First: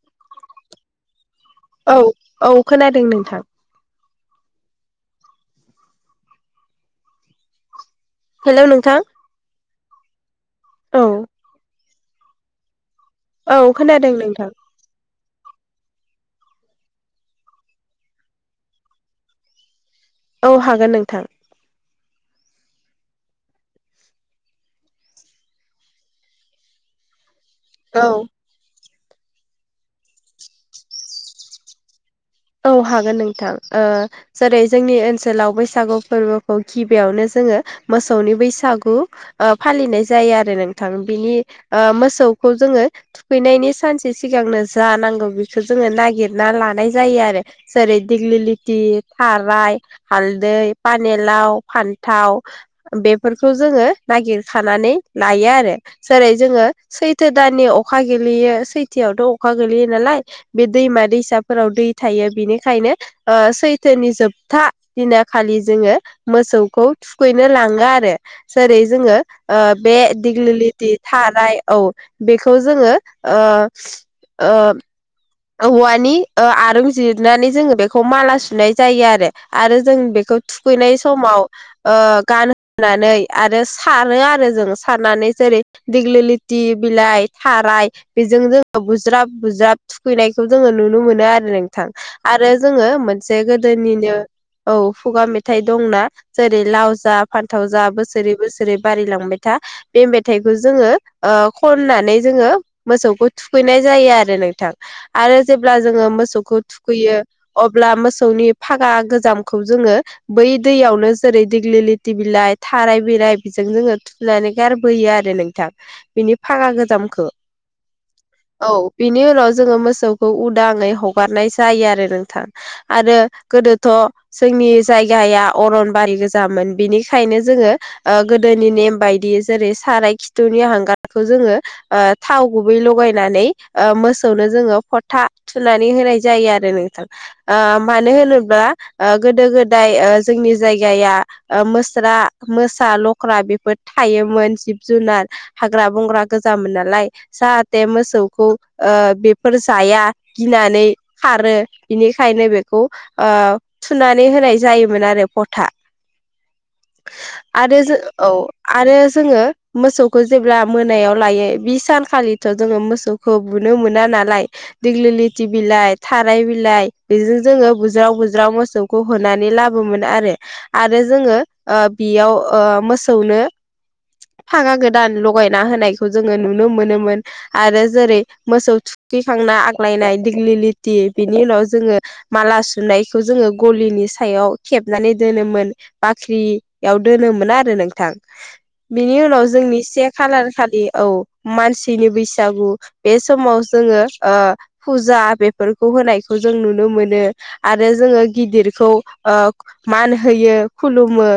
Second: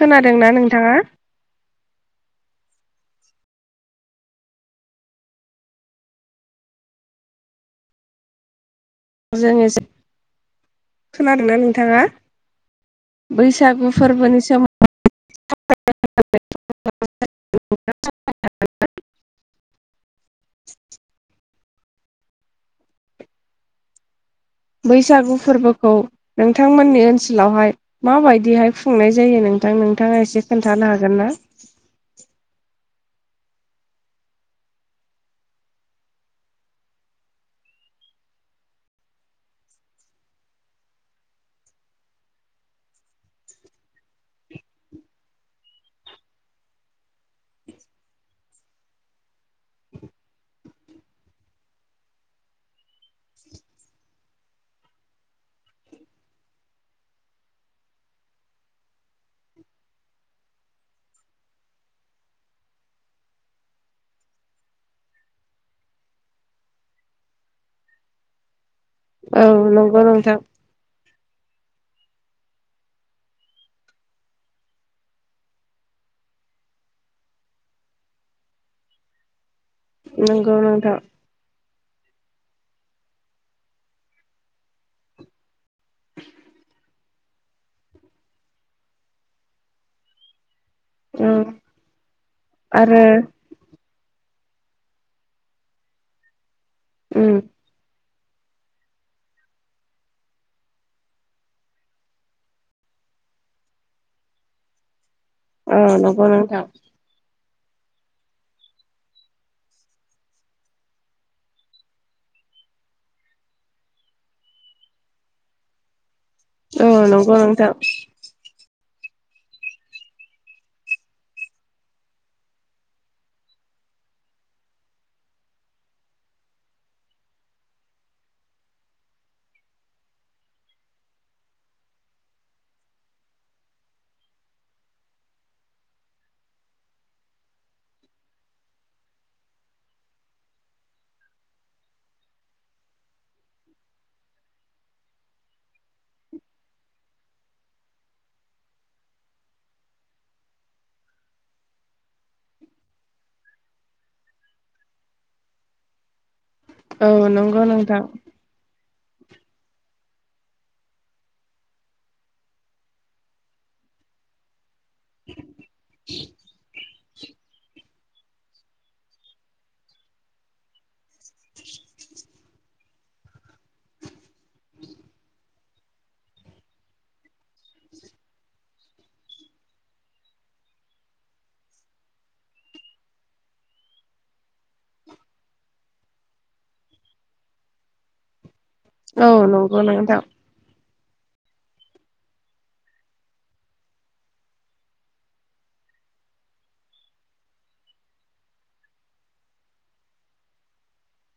खोनादोंना नोंथाङा औ औ खोनादों नोंथां हेल' नोंथां जोङो औ [inaudible] खोनादोंना नोंथाङा औ बैसागु खोनादों फोरबोनि नोंथां सोमोन [inaudible] औ हागोन नोंथां। बैसागु फोरबोखौ नोंथांमोननि ओनसोलावहाय औ माबायदिहाय खुंनाय जायो नोंथां नोंथाङा एसे खोनथानो हागोन ना? औ हागोन नोंथां ओ जेरै जोंनि ओनसोलाव बैसागु फोरबोखौ गिबियावनो जोङो मोसौनि बैसागु फालिनाय ओ जायो आरो नोंथां बिनि ओ मोसौखौ जों जोङो थुखैनायनि सानसे सिगांनो जा नांगौ बेखौ जोङो नागिरना लानाय जा आरो। जेरै दिग्लिलिथि थाराय हालदै पानेलाव फान थाव ओ बेफोरखौ जोङो नागिरखानानै लायो आरो। जेरै जोङो सैथो दाननि अखा गोलैयो सैथोआवथ' अखा गोलैयो नालाय बे दैमा दैसा फोराव दै थायो बिनिखायनो ओ सैथोनि जोबथा दिना खालि जोङो मो मोसौखौ थुखैनो लाङो आरो जेरै जोङो औ बे नंगौ नोंथां दिगलिलिथि थाराय औ बेखौ जोङो ओ ओ औवानि आरुन जिरनानै जोङो बेखौ माला सुनाय जायो आरो आरो जों बेखौ नंगौ नोंथां थुखैनाय समाव ओ गानहानै आरो सारो आरो जों सारनानै जेरै दिग्लि लिथि बिलाइ थाराय बेजों जोङो बुज्राब बुज्राब थुखैनायखौ जोङो नुनो मोनो औ आरो नोंथां। आरो जोङो मोनसे गोदोनिनो औ खुगा मेथाइ दंना जेरै लाव जा उम फान्थाव जा बोसोर बोसोरै बोसोरै बारिलांबाय था। बे मेथाइखौ जोङो खननानै जोङो मोसौ खौ थुखैनाय जायो आरो नोंथांव आरो औ जेब्ला जोङो नंगौ मोसौखौ नोंथां थुखैयो अब्ला मोसौनि फागा गोजामखौ जोङो बै दैयावनो जेरै दिग्लिलिथि बिलाइ थाराय बेलाइ बिजों जोङो थुनानै गारबोयो आरो नोंथां बिनि फारा औ गोजामखौ नंगौ नोंथां औ बिनि उनाव जोङो मोसौखौ उदाङै हगारनाय जायो आरो नोंथां आरो गोदोथ' जोंनि जायगाया अरन बारि गोजामोन बिनिखायनो जोङो ओ दोनि नेम बायदि जो जेरै साराइ खिथुनि हांगारखौ जोङो ओ थाव गुबै लगायनानै ओ मोसौ नो जोङो फथा थुनानै होनाय जायो आरो नोंथां ओ मानो होनोब्ला ओ गोदो गोदाय ओ जोंनि जायगाया ओ मोस्रा मोसा लख्रा बेफोर थायो मोन जिब जुनार हाग्रा बंग्रा गोजामोन नालाय जाहाथे मोसौखौ ओ बेफोर जाया गिनानै खारो बिनिखायनो बेखौ थुनानै होनाय जायोमोन आरो फथा [inaudible] नंगौ आरो जों नोंथां औ आरो जोङो मोसौखौ जेब्ला मोनायाव लायो बि सानखालिथ' जोङो मोसौखौ बुनो मोना नालाय दिग्लिलिथि बिलाइ थाराय बिलाइ बेजों जोङो बु ज्राव बुज्राव मोसौखौ होनानै लाबोमोन आरो। आरो जोङो ओ बेयाव ओ मो सौनो फागा गोदान लगायना होनायखौ जोङो नुनो मोनोमोन आरो जेरै मोसौ थुखैखांना आग्लायनाय दिग्लि लिथि बिनि उनाव जोङो माला सुनायखौ जोङो गलिनि सायाव खेबनानै दोनोमोन बाख्रियाव दोनोमोन आरो नोंथां बिनि औ उनाव जोंनि नंगौ से नोंथां खालार खालि औ मानसिनि बैसागु बे समाव जोङो ओ फुजा बेफोरखौ होनायखौ जों नुनो मोनो आरो जोङो गिदिरखौ ओ मान होयो खुलुमो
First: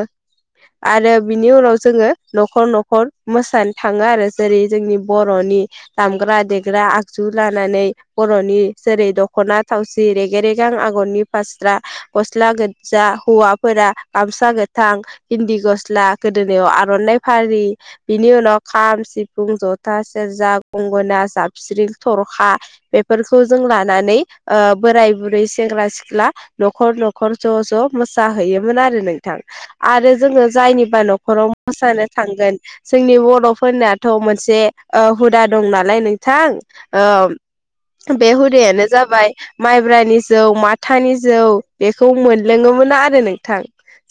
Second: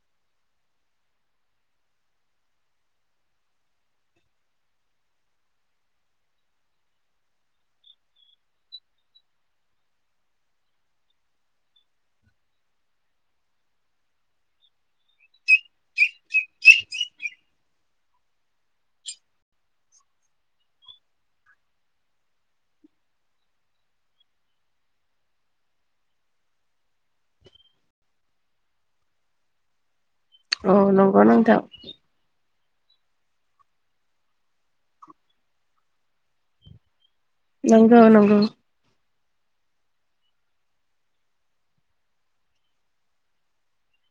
आरो बिनि उनाव जोङो न'खर न'खर मोसानो थाङो आरो जेरै जोंनि बर' नि दामग्रा दे ग्रा आगजु लानानै बर'नि जेरै दख'ना थावसि रेगे रेगां आगरनि फा स्रा गस्ला गोज्जा हौवाफोरा गामसा गोथां इन्दि गस्ला गोदोनायाव आर'नाइ फालि बिनि उनाव खाम, सिफुं, जथा, सेर्जा, गंगना जाब स्रिं थरखा बेफोरखौ जों लानानै ओ बोराय बुरै सेंग्रा सिख्ला न'खर न'खर ज' ज' मोसाहैयोमोन आरो नोंथां आरो जोङो औ जायनिबा नंगौ नोंथां न'खराव मोसानो थांगोन जोंनि बर'फोरनाथ' मोनसे ओ हुदा दं नालाय नोंथां ओ नंगौ बे नंगौ हुदायानो जाबाय माइब्रानि जौ माथानि जौ बेखौ मोनलोङोमोन आरो नोंथां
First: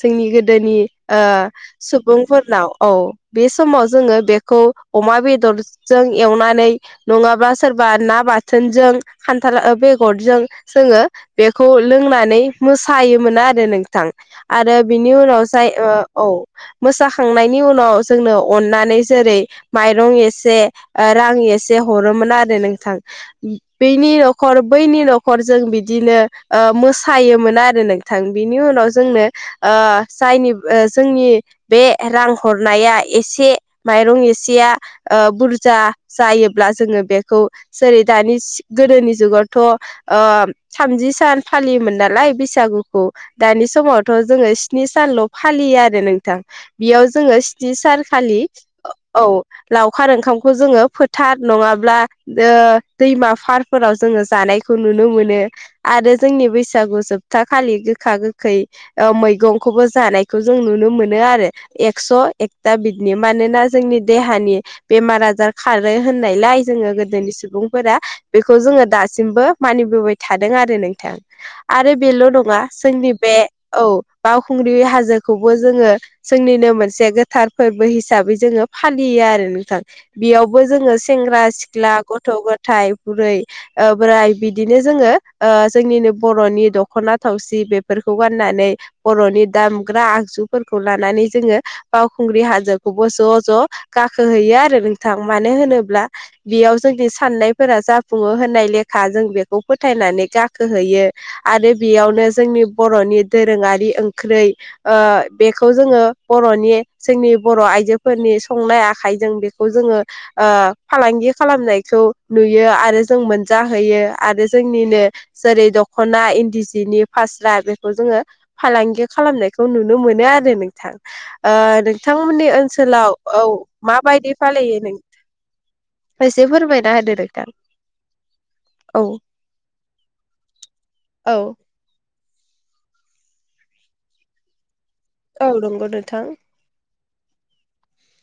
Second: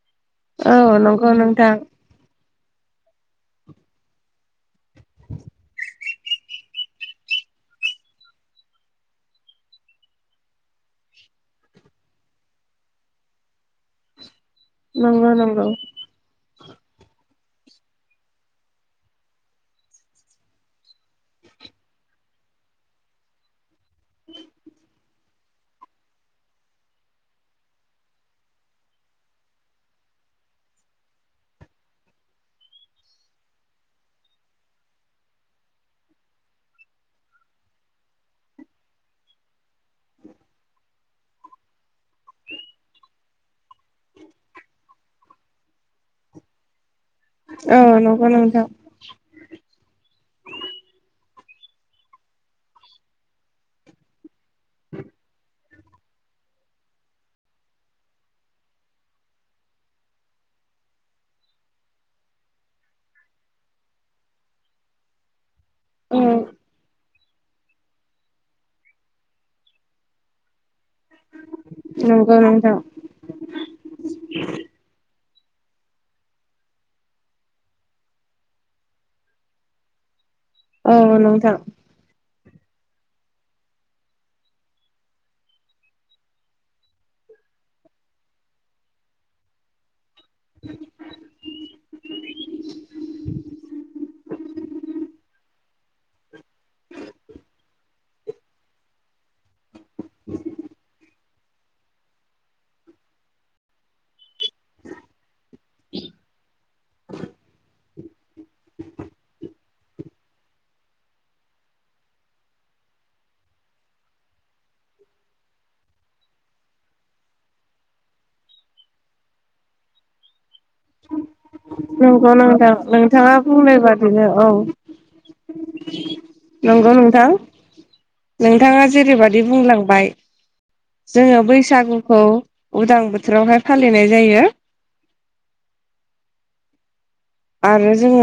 जोंनि गोदोनि औ ओ नंगौ नोंथां सुबुंफोरनाव औ बे समाव जोङो बेखौ अमा बेदरजों एवनानै नङाबा सोरबा ना बाथोनजों खान्थाल बेगरजों जोङो बेखौ लों नानै मोसायोमोन आरो नोंथां आरो बिनि नंगौ उनाव नंगौ जाय औ मोसाखांनायनि उनाव जोंनो अननानै जेरै माइरं एसे रां ए से हरोमोन आरो नोंथां बेनि न'खर बैनि न'खर जों बिदिनो ओ मोसायोमोन आरो नोंथां बिनि उनाव जोंनो ओ जायनि जोंनि बे रां हरनाया एसे माइरं एसेया ओ बुरजा जायो ब्ला जोङो बेखौ जेरै दानि गोदोनि जुगावथ' ओ थामजि सान फालियोमोन नालाय बैसागुखौ दानि समावथ' जोङो स्नि सानल' फालियो आरो नोंथां बेयाव जोङो स्नि औ नंगौ सानखालि नोंथां औ लावखार ओंखामखौ जोङो फो थार नङाब्ला ओ दैमा फारफोराव जोङो जानायखौ नुनो मोनो। आरो जोंनि बैसागु जोबथा खालि गोखा गोखै ओ मैगंखौबो जानायखौ जों नु नो आरो एक्स एकता बितनि मोनोना जोंनि देहानि बेमार आजार खा रो औ होननायलाय जोङो गोदोनि सुबुंफोरा बेखौ जोङो दासिमबो मानिबोबाय थादों आरो नों थां आरो बेल' नंगौ नङा नोंथां जोंनि बे औ बावखुंग्रि हाजो खौबो जोङो जोंनिनो मोनसे गोथार फोरबो हिसाबै जोङो फालियो आरो नोंथां बियाव बो जोङो औ सेंग्रा नोंथां सिख्ला गथ' ग थाय बुरै ओ बोराय बिदिनो जोङो ओ जोंनिनो बर'नि दखना थावसि बेफोरखौ गाननानै बर'नि दामग्रा आग जुफोरखौ लानानै जोङो बावखुंग्रि हाजोखौबो ज' ज' गाखोहैयो आरो नोंथां मानो होनोब्ला बेयाव जोंनि साननायफोरा जाफुङो होननाय लेखा जों बेखौ फोथायनानै गाखोहैयो आरो बेयावनो जोंनि बर'नि दोरोङारि ओं ख्रै ओ बेखौ जोङो बर'नि जोंनि बर' आइजोफोरनि संनाय आखाइजों बे ओ फालांगि खालामनायखौ नुयो आरो जों मोनजाहैयो आरो जोंनिनो जेरै दख'ना इन्दि सिनि फास्रा बेखौ जोङो फालांगि खालामनायखौ नुनो मो मोनो आरो नोंथां ओ नंगौ नोंथांमोननि नोंथां ओनसोलाव नोंथाङा औ बुंनाय बादिनो माबायदि औ फालियो नों [inaudible] एसे फोरमायना होदो नोंथां। नोंथाङा जेरैबायदि बुंलांबाय जोङो बैसागु खौ उदां बोथोरावहाय फालिनाय जायो। औ नंगौ नोंथां। आरो जोङो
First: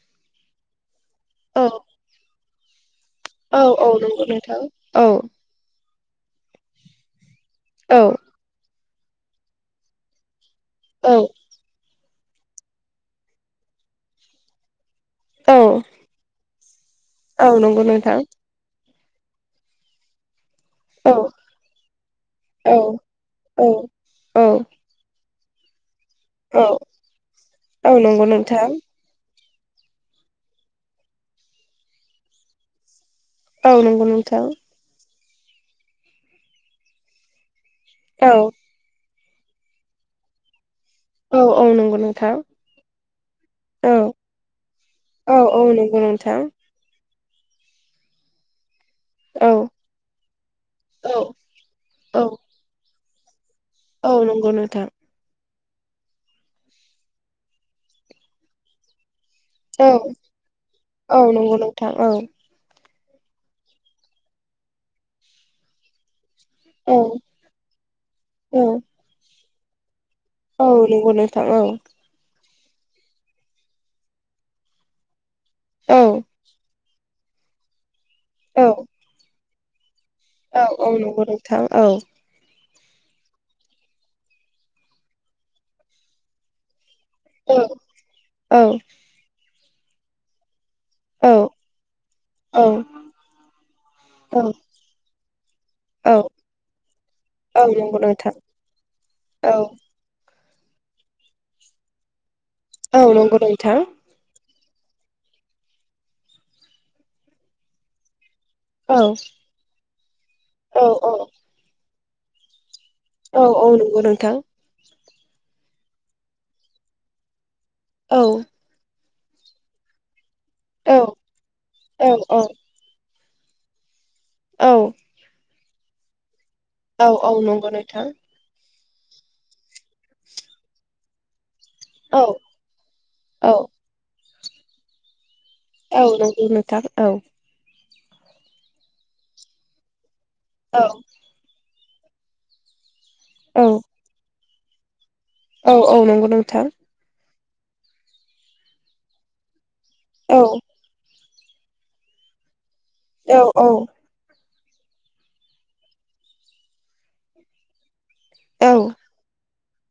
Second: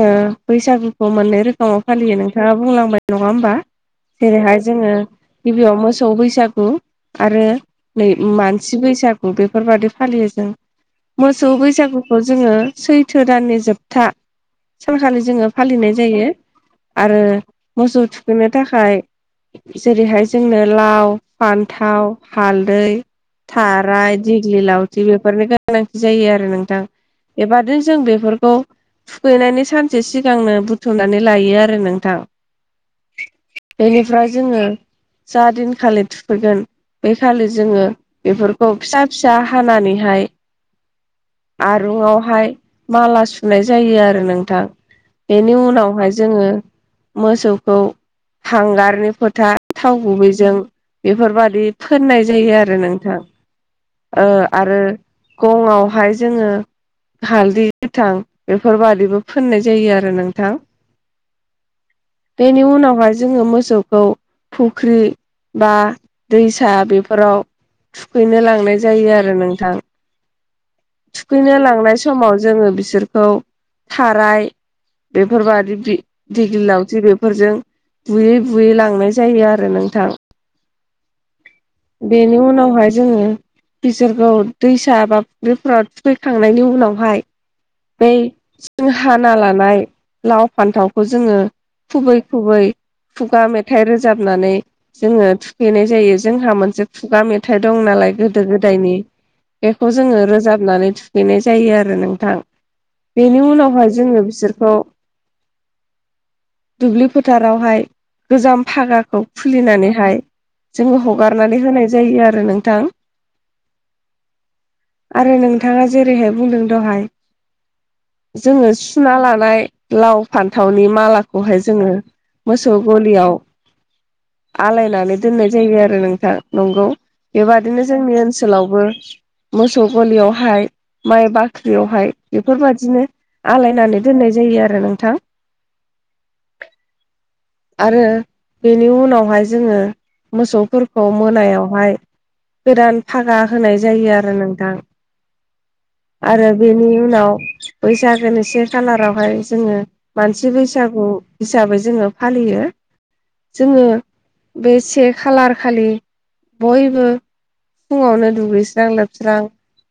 बैसागुखौ मोननै औ रोखोमाव फालियो नोंथाङा बुंलांबाय नङा होमबा औ औ नंगौ नोंथां जेरैहाय जोङो औ नंगौ नोंथां औ गिबियाव मो मोसौ बैसागु आरो औ नै मानसि बैसागु बेफोरबादि फालियो जों औ मोसौ बैसागुखौ जोङो सैथो दाननि जोबथा सानखालि जोङो औ फालिनाय जायो आरो औ नंगौ मोसौ नोंथां थुखैनो थाखाय जेरैहाय जोंनो लाव औ फान्थाव औ हालदै थाराय दिग्लि औ लावथि बे बेफोरनि गोनांथि जायो आरो औ नोंथां एबा औ जों नंगौ बेफोरखौ नोंथां थुखैनायनि सानसे सिगांनो बुथुमनानै लायो आरो नोंथां औ नंगौ बेनिफ्राय नोंथां जोङो जा दिनखालि थुखैगोन बे खालि जोङो औ बेफोरखौ फिसा फिसा हानानैहाय औ औ नंगौ नोंथां आरुंवाहाय माला सु औ यो आरो नोंथां औ बेनि औ नंगौ उनावहाय नोंथां जोङो मोसौखौ हांगार नि औ फोथा थाव गुबैजों औ बेफोरबादि औ फोननाय जायो आरो नोंथां औ ओ नंगौ आरो नोंथां गङावहाय जोङो हालदै गोथां बेफोरबादिबो फोननाय औ जायो आरो नोंथां औ नंगौ नोंथां औ बेनि उनावहाय जोङो मोसौखौ फुख्रि बा दैसा औ बेफोराव थुखैनो लांनाय जायो आरो नोंथां औ नंगौ नोंथां थुखैनो औ लांनाय समाव जोङो बिसोरखौ थाराय बेफोरबादि औ दिगलि लावथि बे फोरजों बुयै बुयै लांनाय जायो आरो नोंथां औ नंगौ नंगौ बेनि उनावहाय जोङो बिसोरखौ दैसा बा फुख्रिफोराव थुखैखांनायनि उनाव औ बै औ जों हाना लानाय लाव फान्थावखौ औ जोङो खुबै खुबै खुगा मेथाइ रोजाबनानै जोङो थुखैनाय औ जायो जों मोनसे खुगा मेथाइ औ दं नंगौ नालाय नोंथां गोदो गोदायनि औ बेखौ जोङो रोजाबनानै थुखैनाय जायो आरो नोंथां औ नंगौ बेनि नोंथां उनावहाय जोङो बिसोर खौ दुब्लि फोथारावहाय गोजाम औ भागाखौ खुलिनानैहाय जोङो हगारनानै होनाय जायो आरो नोंथां औ औ नंगौ नोंथां आरो नोंथाङा जेरैहाय बुंदों दहाय औ नंगौ जोङो सुना लानाय लाव नोंथां औ फान्थावनि मालाखौहाय जोङो औ औ मोसौ गलियाव औ आलायनानै दोननाय जायो आरो नोंथां नंगौ औ औ नंगौ बेबादिनो नोंथां जोंनि ओनसोलावबो मोसौ गलियावहाय माइ बा ख्रियावहाय औ बेफोरबायाददिनो औ आलायनानै दोननाय जायो आरो नोंथां औ नंगौ नोथां औ आरो बेनि उनावहाय जोङो औ मोसौफोरखौ मोनायावहाय गोदान फागा औ होनाय जायो आरो नोंथां औ औ नंगौ आरो नोंथां बेनि उनाव बैसागोनि से खालारावहाय जोङो औ मानसि बैसागु हिसाबै जोङो फालियो औ औ जोङो बे से खालार खालि बयबो फुङावनो औ दुगैस्रां लोबस्रां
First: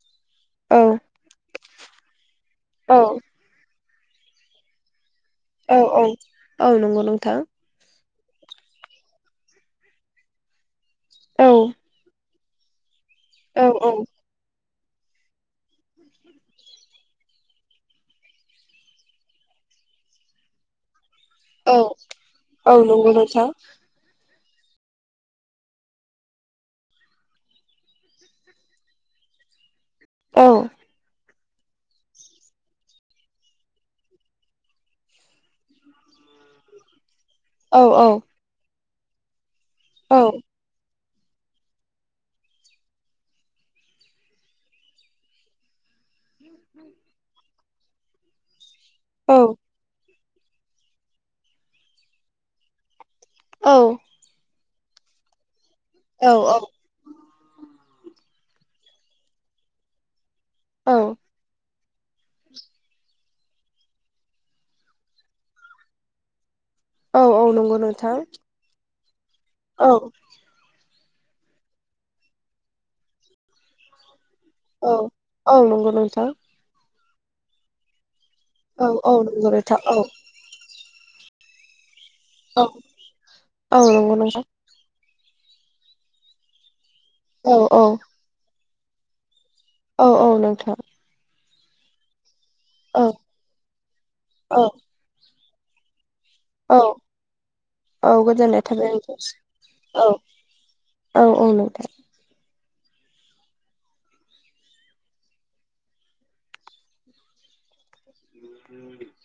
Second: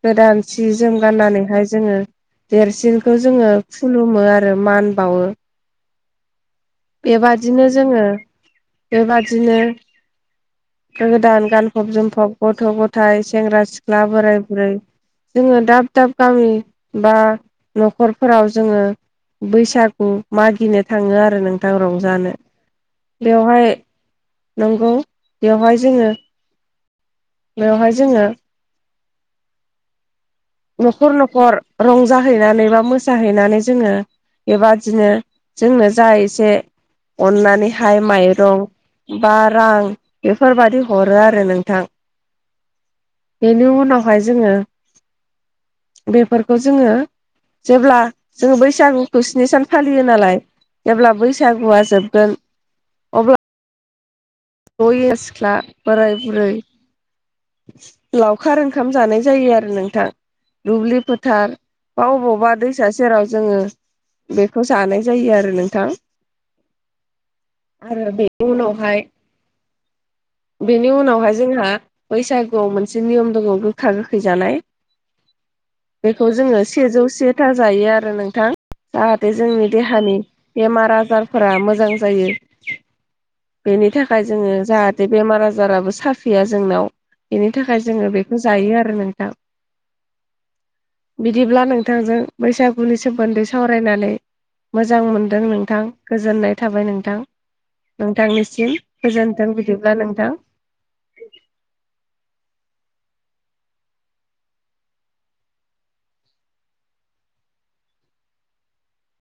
गोदान सि जोम गाननानैहाय जोङो औ देरसिनखौ जोङो खुलुमो आरो मान बावो औ औ औ नंगौ नोंथां बेबादिनो जोङो बेबादिनो गोदान औ गानफब जोमफब गथ' गथ' थाय सेंग्रा औ सिख्ला बोराय बुरै जोङो दाब दाब गामि बा न'खरफोराव जोङो बैसागु मागिनो थाङो आरो नोंथां औ रंजानो औ नंगौ नोंथां बेयावहाय नंगौ बेवहाय जोङो बेवहाय जोङो औ न'खर न'खर रंजाहैनानै बा मोसाहैनानै जोङो बेबादिनो जोंनो जा एसे औ औ अननानैहाय माइरं बा रां बेफोरबायादि हरो आरो नोंथां बेनि उनावहाय जोङो बेफोरखौ जोङो जेब्ला जोङो बैसागुखौ स्नि सान फालियो नालाय जेब्ला बैसागुआ जोबगोन अब्ला औ जयै सिख्ला बोराय औ बुरै लावखार ओंखाम जानाय जायो आरो नोंथां दुब्लि फोथार बा अबावबा दैसा सेराव जोङो बेखौ जानाय जायो आरो नोंथां औ नंगौ आरो नोंथां बेनि उनावहाय औ बेवहाय जोंहा बैसागुआव मोनसे नियम दङ गोथार फैजानाय औ औ नंगौ नोंथां औ नंगौ बेखौ नोंथां जोङो सेजौ सेथा जायो आरो नोंथां औ औ जाहाथे नंगौ जोंनि नोंथां औ देहानि औ बेमार आजारफोरा मोजां जायो औ बेनि औ थाखाय नोंथां जोङो जाहाथे बे बेमार आजाराबो साफिया जोंनाव बेनि थाखाय जोङो बेखौ जायो आरो नोंथां औ औ नोंथां बिदिब्ला नोंथांजों बैसागुनि सोमोन्दै सावरायनानै औ मोजां मोनदों नोंथां गोजोननाय औ थाबाय नोंथां औ गोजोननाय नोंथांनिसिम थाबाय नोंथांसिम गोजोनथों बिदि औ औ औ न दे उम